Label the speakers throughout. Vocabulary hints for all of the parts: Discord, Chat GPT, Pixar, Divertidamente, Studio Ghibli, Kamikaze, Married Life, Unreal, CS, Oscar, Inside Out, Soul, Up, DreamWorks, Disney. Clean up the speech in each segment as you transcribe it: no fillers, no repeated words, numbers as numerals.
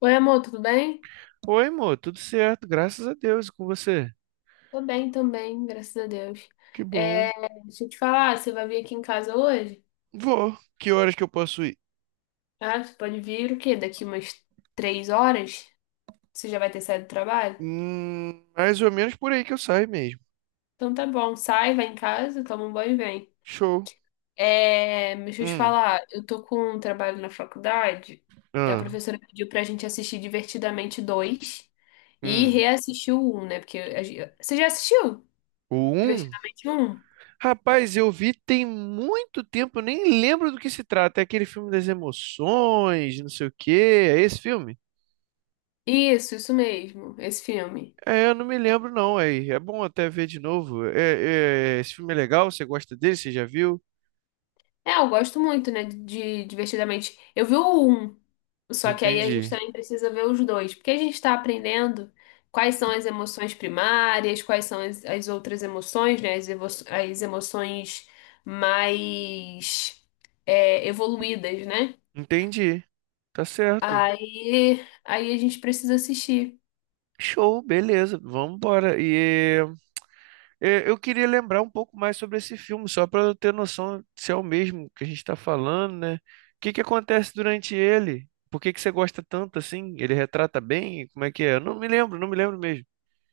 Speaker 1: Oi, amor, tudo bem?
Speaker 2: Oi, amor, tudo certo, graças a Deus, e com você?
Speaker 1: Tô bem também, graças a Deus.
Speaker 2: Que bom.
Speaker 1: É, deixa eu te falar, você vai vir aqui em casa hoje?
Speaker 2: Vou. Que horas que eu posso ir?
Speaker 1: Ah, você pode vir o quê? Daqui umas três horas? Você já vai ter saído do trabalho?
Speaker 2: Mais ou menos por aí que eu saio mesmo.
Speaker 1: Então tá bom, sai, vai em casa, toma um banho e vem.
Speaker 2: Show.
Speaker 1: É, mas deixa eu te
Speaker 2: Hum,
Speaker 1: falar, eu tô com um trabalho na faculdade. A
Speaker 2: ah,
Speaker 1: professora pediu pra gente assistir Divertidamente dois e
Speaker 2: hum.
Speaker 1: reassistir o 1, né? Porque você já assistiu
Speaker 2: O um?
Speaker 1: Divertidamente um?
Speaker 2: Rapaz, eu vi tem muito tempo, eu nem lembro do que se trata. É aquele filme das emoções, não sei o quê. É esse filme?
Speaker 1: Isso mesmo, esse filme.
Speaker 2: É, eu não me lembro não, é bom até ver de novo. É, esse filme é legal, você gosta dele, você já viu?
Speaker 1: É, eu gosto muito, né, de Divertidamente. Eu vi o um, só que aí a gente
Speaker 2: Entendi.
Speaker 1: também precisa ver os dois, porque a gente está aprendendo quais são as emoções primárias, quais são as outras emoções, né, as emoções mais evoluídas, né?
Speaker 2: Entendi. Tá certo.
Speaker 1: Aí a gente precisa assistir.
Speaker 2: Show, beleza, vamos embora. E eu queria lembrar um pouco mais sobre esse filme, só para eu ter noção se é o mesmo que a gente está falando, né? O que que acontece durante ele? Por que que você gosta tanto assim? Ele retrata bem? Como é que é? Eu não me lembro, não me lembro mesmo.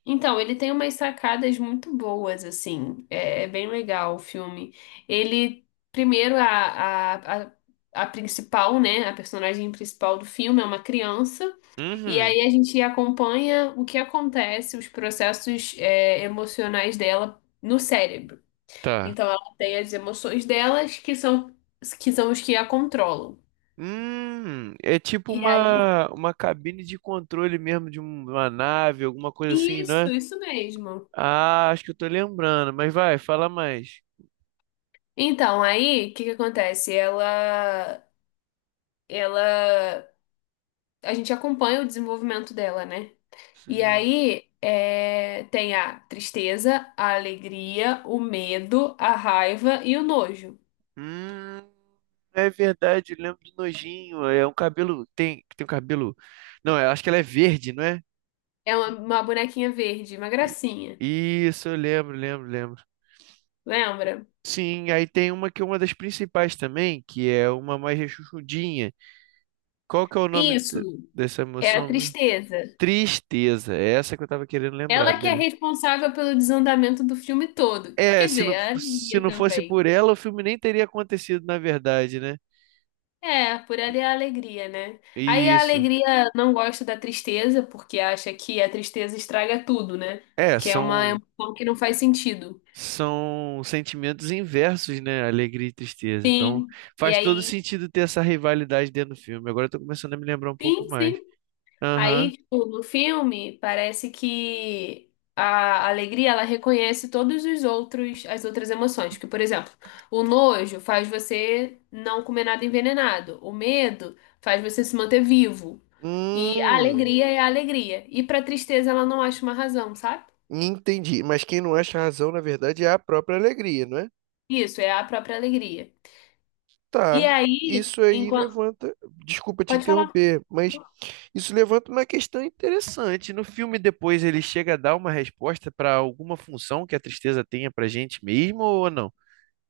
Speaker 1: Então, ele tem umas sacadas muito boas, assim. É, é bem legal o filme. Ele, primeiro, a, a, a principal, né? A personagem principal do filme é uma criança. E
Speaker 2: Uhum,
Speaker 1: aí a gente acompanha o que acontece, os processos, emocionais dela no cérebro.
Speaker 2: tá.
Speaker 1: Então, ela tem as emoções delas que são os que a controlam.
Speaker 2: É tipo
Speaker 1: E aí.
Speaker 2: uma cabine de controle mesmo de uma nave, alguma coisa assim, não é?
Speaker 1: Isso mesmo.
Speaker 2: Ah, acho que eu tô lembrando, mas vai, fala mais.
Speaker 1: Então, aí, o que que acontece? Ela. Ela A gente acompanha o desenvolvimento dela, né? E aí tem a tristeza, a alegria, o medo, a raiva e o nojo.
Speaker 2: Hum, é verdade, eu lembro do nojinho. É um cabelo. Tem um cabelo. Não, eu acho que ela é verde, não é?
Speaker 1: É uma bonequinha verde, uma
Speaker 2: I-
Speaker 1: gracinha,
Speaker 2: Isso, eu lembro, lembro, lembro.
Speaker 1: lembra?
Speaker 2: Sim, aí tem uma que é uma das principais também, que é uma mais rechonchudinha. Qual que é o nome
Speaker 1: Isso
Speaker 2: dessa
Speaker 1: é a
Speaker 2: emoção mesmo?
Speaker 1: tristeza.
Speaker 2: Tristeza. É essa que eu tava querendo lembrar,
Speaker 1: Ela que é
Speaker 2: beleza.
Speaker 1: responsável pelo desandamento do filme todo.
Speaker 2: É,
Speaker 1: Quer
Speaker 2: se
Speaker 1: dizer,
Speaker 2: não,
Speaker 1: a
Speaker 2: se
Speaker 1: alegria
Speaker 2: não fosse
Speaker 1: também.
Speaker 2: por ela, o filme nem teria acontecido, na verdade, né?
Speaker 1: É, por ali é a alegria, né? Aí a
Speaker 2: Isso.
Speaker 1: alegria não gosta da tristeza, porque acha que a tristeza estraga tudo, né?
Speaker 2: É,
Speaker 1: Que é uma
Speaker 2: são.
Speaker 1: emoção que não faz sentido.
Speaker 2: são sentimentos inversos, né? Alegria e tristeza. Então,
Speaker 1: Sim. E
Speaker 2: faz todo
Speaker 1: aí,
Speaker 2: sentido ter essa rivalidade dentro do filme. Agora eu tô começando a me lembrar um pouco
Speaker 1: sim,
Speaker 2: mais.
Speaker 1: sim.
Speaker 2: Aham.
Speaker 1: Aí, tipo, no filme, parece que a alegria, ela reconhece todos os outros, as outras emoções. Que, por exemplo, o nojo faz você não comer nada envenenado. O medo faz você se manter vivo. E a
Speaker 2: Hum,
Speaker 1: alegria é a alegria. E pra tristeza, ela não acha uma razão, sabe?
Speaker 2: Entendi. Mas quem não acha razão, na verdade, é a própria alegria, não é?
Speaker 1: Isso, é a própria alegria. E
Speaker 2: Tá.
Speaker 1: aí,
Speaker 2: Isso aí
Speaker 1: enquanto...
Speaker 2: levanta. Desculpa te
Speaker 1: Pode falar.
Speaker 2: interromper, mas isso levanta uma questão interessante. No filme, depois ele chega a dar uma resposta para alguma função que a tristeza tenha pra gente mesmo ou não?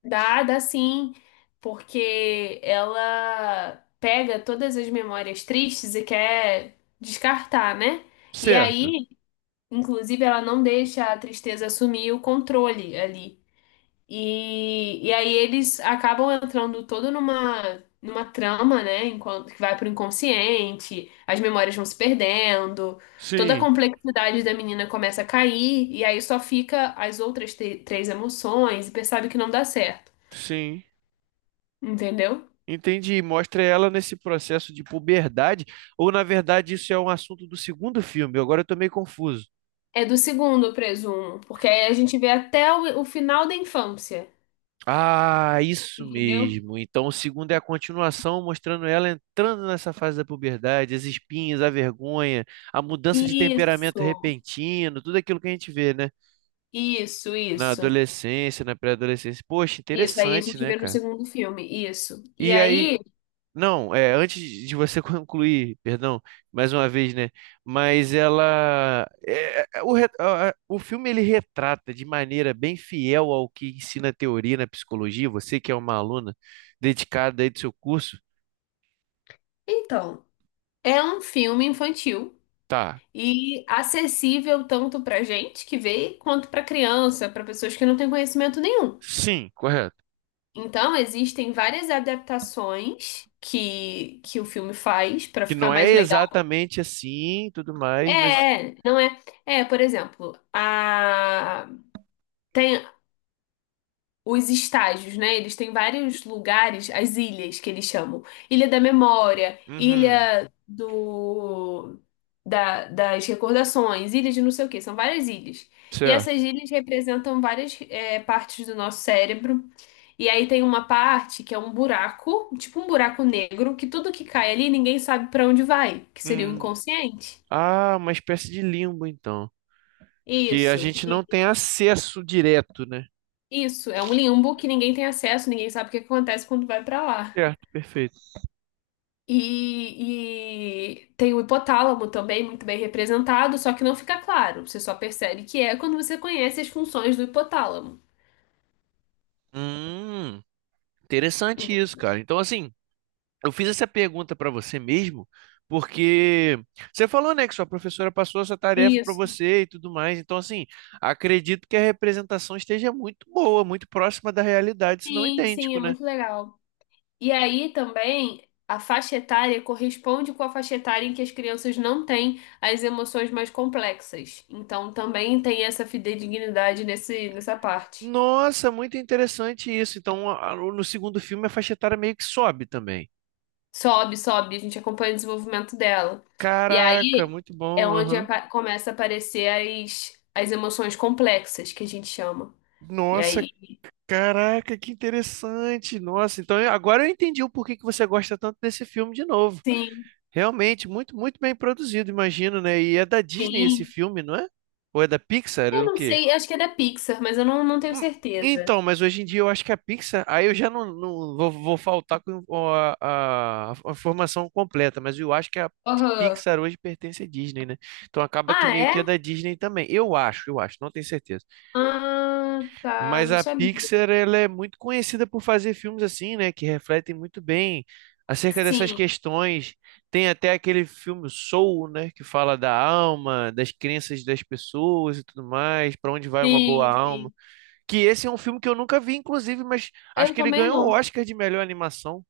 Speaker 1: Dá sim, porque ela pega todas as memórias tristes e quer descartar, né? E
Speaker 2: Certo.
Speaker 1: aí, inclusive, ela não deixa a tristeza assumir o controle ali. E aí eles acabam entrando todo numa trama, né? Enquanto que vai pro inconsciente, as memórias vão se perdendo, toda a
Speaker 2: Sim,
Speaker 1: complexidade da menina começa a cair, e aí só fica as outras três emoções e percebe que não dá certo,
Speaker 2: sim.
Speaker 1: entendeu?
Speaker 2: Entendi. Mostra ela nesse processo de puberdade, ou na verdade isso é um assunto do segundo filme? Agora eu tô meio confuso.
Speaker 1: É do segundo, eu presumo, porque aí a gente vê até o final da infância,
Speaker 2: Ah, isso
Speaker 1: entendeu?
Speaker 2: mesmo. Então o segundo é a continuação, mostrando ela entrando nessa fase da puberdade, as espinhas, a vergonha, a mudança de temperamento
Speaker 1: Isso,
Speaker 2: repentino, tudo aquilo que a gente vê, né?
Speaker 1: isso,
Speaker 2: Na
Speaker 1: isso.
Speaker 2: adolescência, na pré-adolescência. Poxa,
Speaker 1: Isso, aí a
Speaker 2: interessante,
Speaker 1: gente
Speaker 2: né,
Speaker 1: vê no
Speaker 2: cara?
Speaker 1: segundo filme, isso. E
Speaker 2: E aí.
Speaker 1: aí,
Speaker 2: Não, antes de você concluir, perdão, mais uma vez, né? Mas ela, é, é, o, re- a- o filme ele retrata de maneira bem fiel ao que ensina a teoria na psicologia. Você que é uma aluna dedicada aí do seu curso,
Speaker 1: então, é um filme infantil
Speaker 2: tá?
Speaker 1: e acessível tanto pra gente que vê, quanto pra criança, pra pessoas que não têm conhecimento nenhum.
Speaker 2: Sim, correto.
Speaker 1: Então, existem várias adaptações que o filme faz pra
Speaker 2: Que
Speaker 1: ficar
Speaker 2: não é
Speaker 1: mais legal.
Speaker 2: exatamente assim, tudo
Speaker 1: É,
Speaker 2: mais, mas.
Speaker 1: é, não é. É, por exemplo, a... tem os estágios, né? Eles têm vários lugares, as ilhas que eles chamam. Ilha da Memória,
Speaker 2: Uhum,
Speaker 1: Das Recordações, Ilha de não sei o quê. São várias ilhas. E essas
Speaker 2: certo.
Speaker 1: ilhas representam várias partes do nosso cérebro. E aí tem uma parte que é um buraco, tipo um buraco negro, que tudo que cai ali ninguém sabe para onde vai, que seria o
Speaker 2: Hum,
Speaker 1: inconsciente.
Speaker 2: uma espécie de limbo, então, que a
Speaker 1: Isso,
Speaker 2: gente não tem acesso direto, né?
Speaker 1: Isso, é um limbo que ninguém tem acesso, ninguém sabe o que acontece quando vai pra lá.
Speaker 2: Certo, perfeito.
Speaker 1: E tem o hipotálamo também, muito bem representado, só que não fica claro. Você só percebe que é quando você conhece as funções do hipotálamo.
Speaker 2: Hum. Interessante isso,
Speaker 1: Entendeu?
Speaker 2: cara. Então, assim, eu fiz essa pergunta para você mesmo, porque você falou, né, que sua professora passou essa tarefa para
Speaker 1: Isso.
Speaker 2: você e tudo mais. Então, assim, acredito que a representação esteja muito boa, muito próxima da realidade, se não
Speaker 1: Sim, sim,
Speaker 2: idêntico,
Speaker 1: é
Speaker 2: né?
Speaker 1: muito legal. E aí também a faixa etária corresponde com a faixa etária em que as crianças não têm as emoções mais complexas. Então também tem essa fidedignidade nessa parte.
Speaker 2: Nossa, muito interessante isso. Então, no segundo filme, a faixa etária meio que sobe também.
Speaker 1: Sobe, sobe, a gente acompanha o desenvolvimento dela. E
Speaker 2: Caraca,
Speaker 1: aí
Speaker 2: muito
Speaker 1: é
Speaker 2: bom.
Speaker 1: onde
Speaker 2: Aham.
Speaker 1: começa a aparecer as emoções complexas, que a gente chama. E
Speaker 2: Nossa,
Speaker 1: aí,
Speaker 2: caraca, que interessante. Nossa, então agora eu entendi o porquê que você gosta tanto desse filme de novo.
Speaker 1: sim,
Speaker 2: Realmente, muito, muito bem produzido, imagino, né? E é da Disney esse
Speaker 1: sim.
Speaker 2: filme, não é? Ou é da Pixar? É
Speaker 1: Eu
Speaker 2: o
Speaker 1: não
Speaker 2: quê?
Speaker 1: sei, acho que é da Pixar, mas eu não tenho
Speaker 2: Hum,
Speaker 1: certeza.
Speaker 2: Então, mas hoje em dia eu acho que a Pixar. Aí eu já não vou faltar com a formação completa, mas eu acho que a
Speaker 1: Aham.
Speaker 2: Pixar hoje pertence à Disney, né? Então acaba que
Speaker 1: Ah,
Speaker 2: meio que é
Speaker 1: é?
Speaker 2: da Disney também. Eu acho, não tenho certeza.
Speaker 1: Ah, tá,
Speaker 2: Mas
Speaker 1: não
Speaker 2: a
Speaker 1: sabia.
Speaker 2: Pixar, ela é muito conhecida por fazer filmes assim, né? Que refletem muito bem acerca dessas
Speaker 1: Sim,
Speaker 2: questões. Tem até aquele filme Soul, né? Que fala da alma, das crenças das pessoas e tudo mais, para onde vai uma boa
Speaker 1: sim,
Speaker 2: alma.
Speaker 1: sim.
Speaker 2: Que esse é um filme que eu nunca vi, inclusive, mas acho
Speaker 1: Eu
Speaker 2: que ele
Speaker 1: também
Speaker 2: ganhou o
Speaker 1: não.
Speaker 2: Oscar de melhor animação.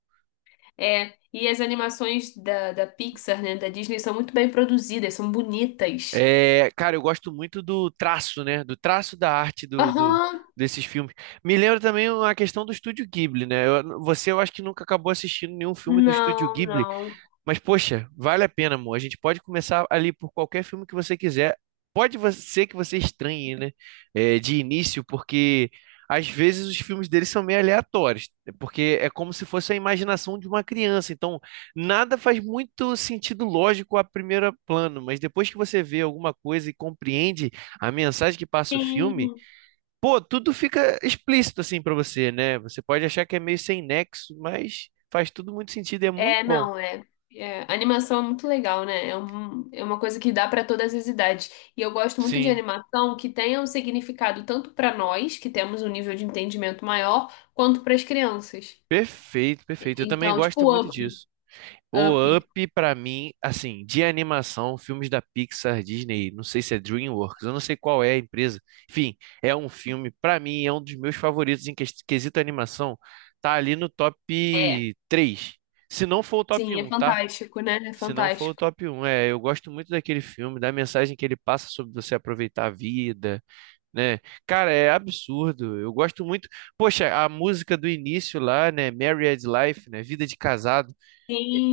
Speaker 1: É, e as animações da Pixar, né, da Disney, são muito bem produzidas, são bonitas.
Speaker 2: É, cara, eu gosto muito do traço, né? Do traço da arte
Speaker 1: Aham.
Speaker 2: desses filmes. Me lembra também a questão do Estúdio Ghibli, né? Você, eu acho que nunca acabou assistindo nenhum filme do Estúdio
Speaker 1: Não,
Speaker 2: Ghibli.
Speaker 1: não.
Speaker 2: Mas, poxa, vale a pena, amor. A gente pode começar ali por qualquer filme que você quiser. Pode ser que você estranhe, né? De início, porque às vezes os filmes deles são meio aleatórios, porque é como se fosse a imaginação de uma criança. Então, nada faz muito sentido lógico a primeiro plano, mas depois que você vê alguma coisa e compreende a mensagem que passa o filme,
Speaker 1: Sim.
Speaker 2: pô, tudo fica explícito assim pra você, né? Você pode achar que é meio sem nexo, mas faz tudo muito sentido e é muito
Speaker 1: É,
Speaker 2: bom.
Speaker 1: não, é. É, Animação é muito legal, né? É uma coisa que dá para todas as idades. E eu gosto muito de
Speaker 2: Sim.
Speaker 1: animação que tenha um significado tanto para nós, que temos um nível de entendimento maior, quanto para as crianças.
Speaker 2: Perfeito, perfeito. Eu também
Speaker 1: Então,
Speaker 2: gosto
Speaker 1: tipo,
Speaker 2: muito
Speaker 1: Up.
Speaker 2: disso. O
Speaker 1: Up.
Speaker 2: Up, pra mim, assim, de animação, filmes da Pixar, Disney, não sei se é DreamWorks, eu não sei qual é a empresa. Enfim, é um filme, pra mim, é um dos meus favoritos em quesito animação. Tá ali no top
Speaker 1: É.
Speaker 2: três. Se não for o top
Speaker 1: Sim, é
Speaker 2: um, tá?
Speaker 1: fantástico, né? É
Speaker 2: Se não for o
Speaker 1: fantástico.
Speaker 2: top um, eu gosto muito daquele filme, da mensagem que ele passa sobre você aproveitar a vida, né? Cara, é absurdo. Eu gosto muito. Poxa, a música do início lá, né? Married Life, né? Vida de Casado,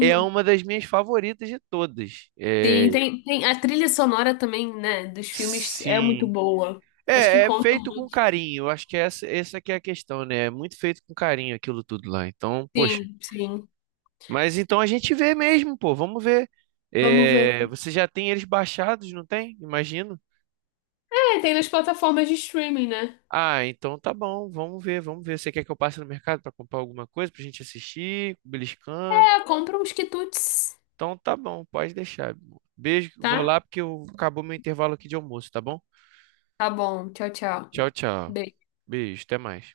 Speaker 2: é uma das minhas favoritas de todas. É,
Speaker 1: Sim, tem, tem a trilha sonora também, né? Dos filmes é muito
Speaker 2: sim.
Speaker 1: boa. Acho que
Speaker 2: É, é
Speaker 1: conta.
Speaker 2: feito com carinho. Eu acho que é essa que é a questão, né? É muito feito com carinho aquilo tudo lá. Então, poxa.
Speaker 1: Sim, sim.
Speaker 2: Mas então a gente vê mesmo, pô. Vamos ver.
Speaker 1: Vamos ver.
Speaker 2: É, você já tem eles baixados, não tem? Imagino.
Speaker 1: É, tem nas plataformas de streaming, né?
Speaker 2: Ah, então tá bom, vamos ver, vamos ver. Você quer que eu passe no mercado para comprar alguma coisa pra gente assistir, beliscando?
Speaker 1: Compra uns quitutes,
Speaker 2: Então tá bom, pode deixar, meu amor. Beijo, vou
Speaker 1: tá?
Speaker 2: lá porque acabou meu intervalo aqui de almoço, tá bom?
Speaker 1: Tá bom. Tchau, tchau.
Speaker 2: Tchau, tchau.
Speaker 1: Beijo.
Speaker 2: Beijo, até mais.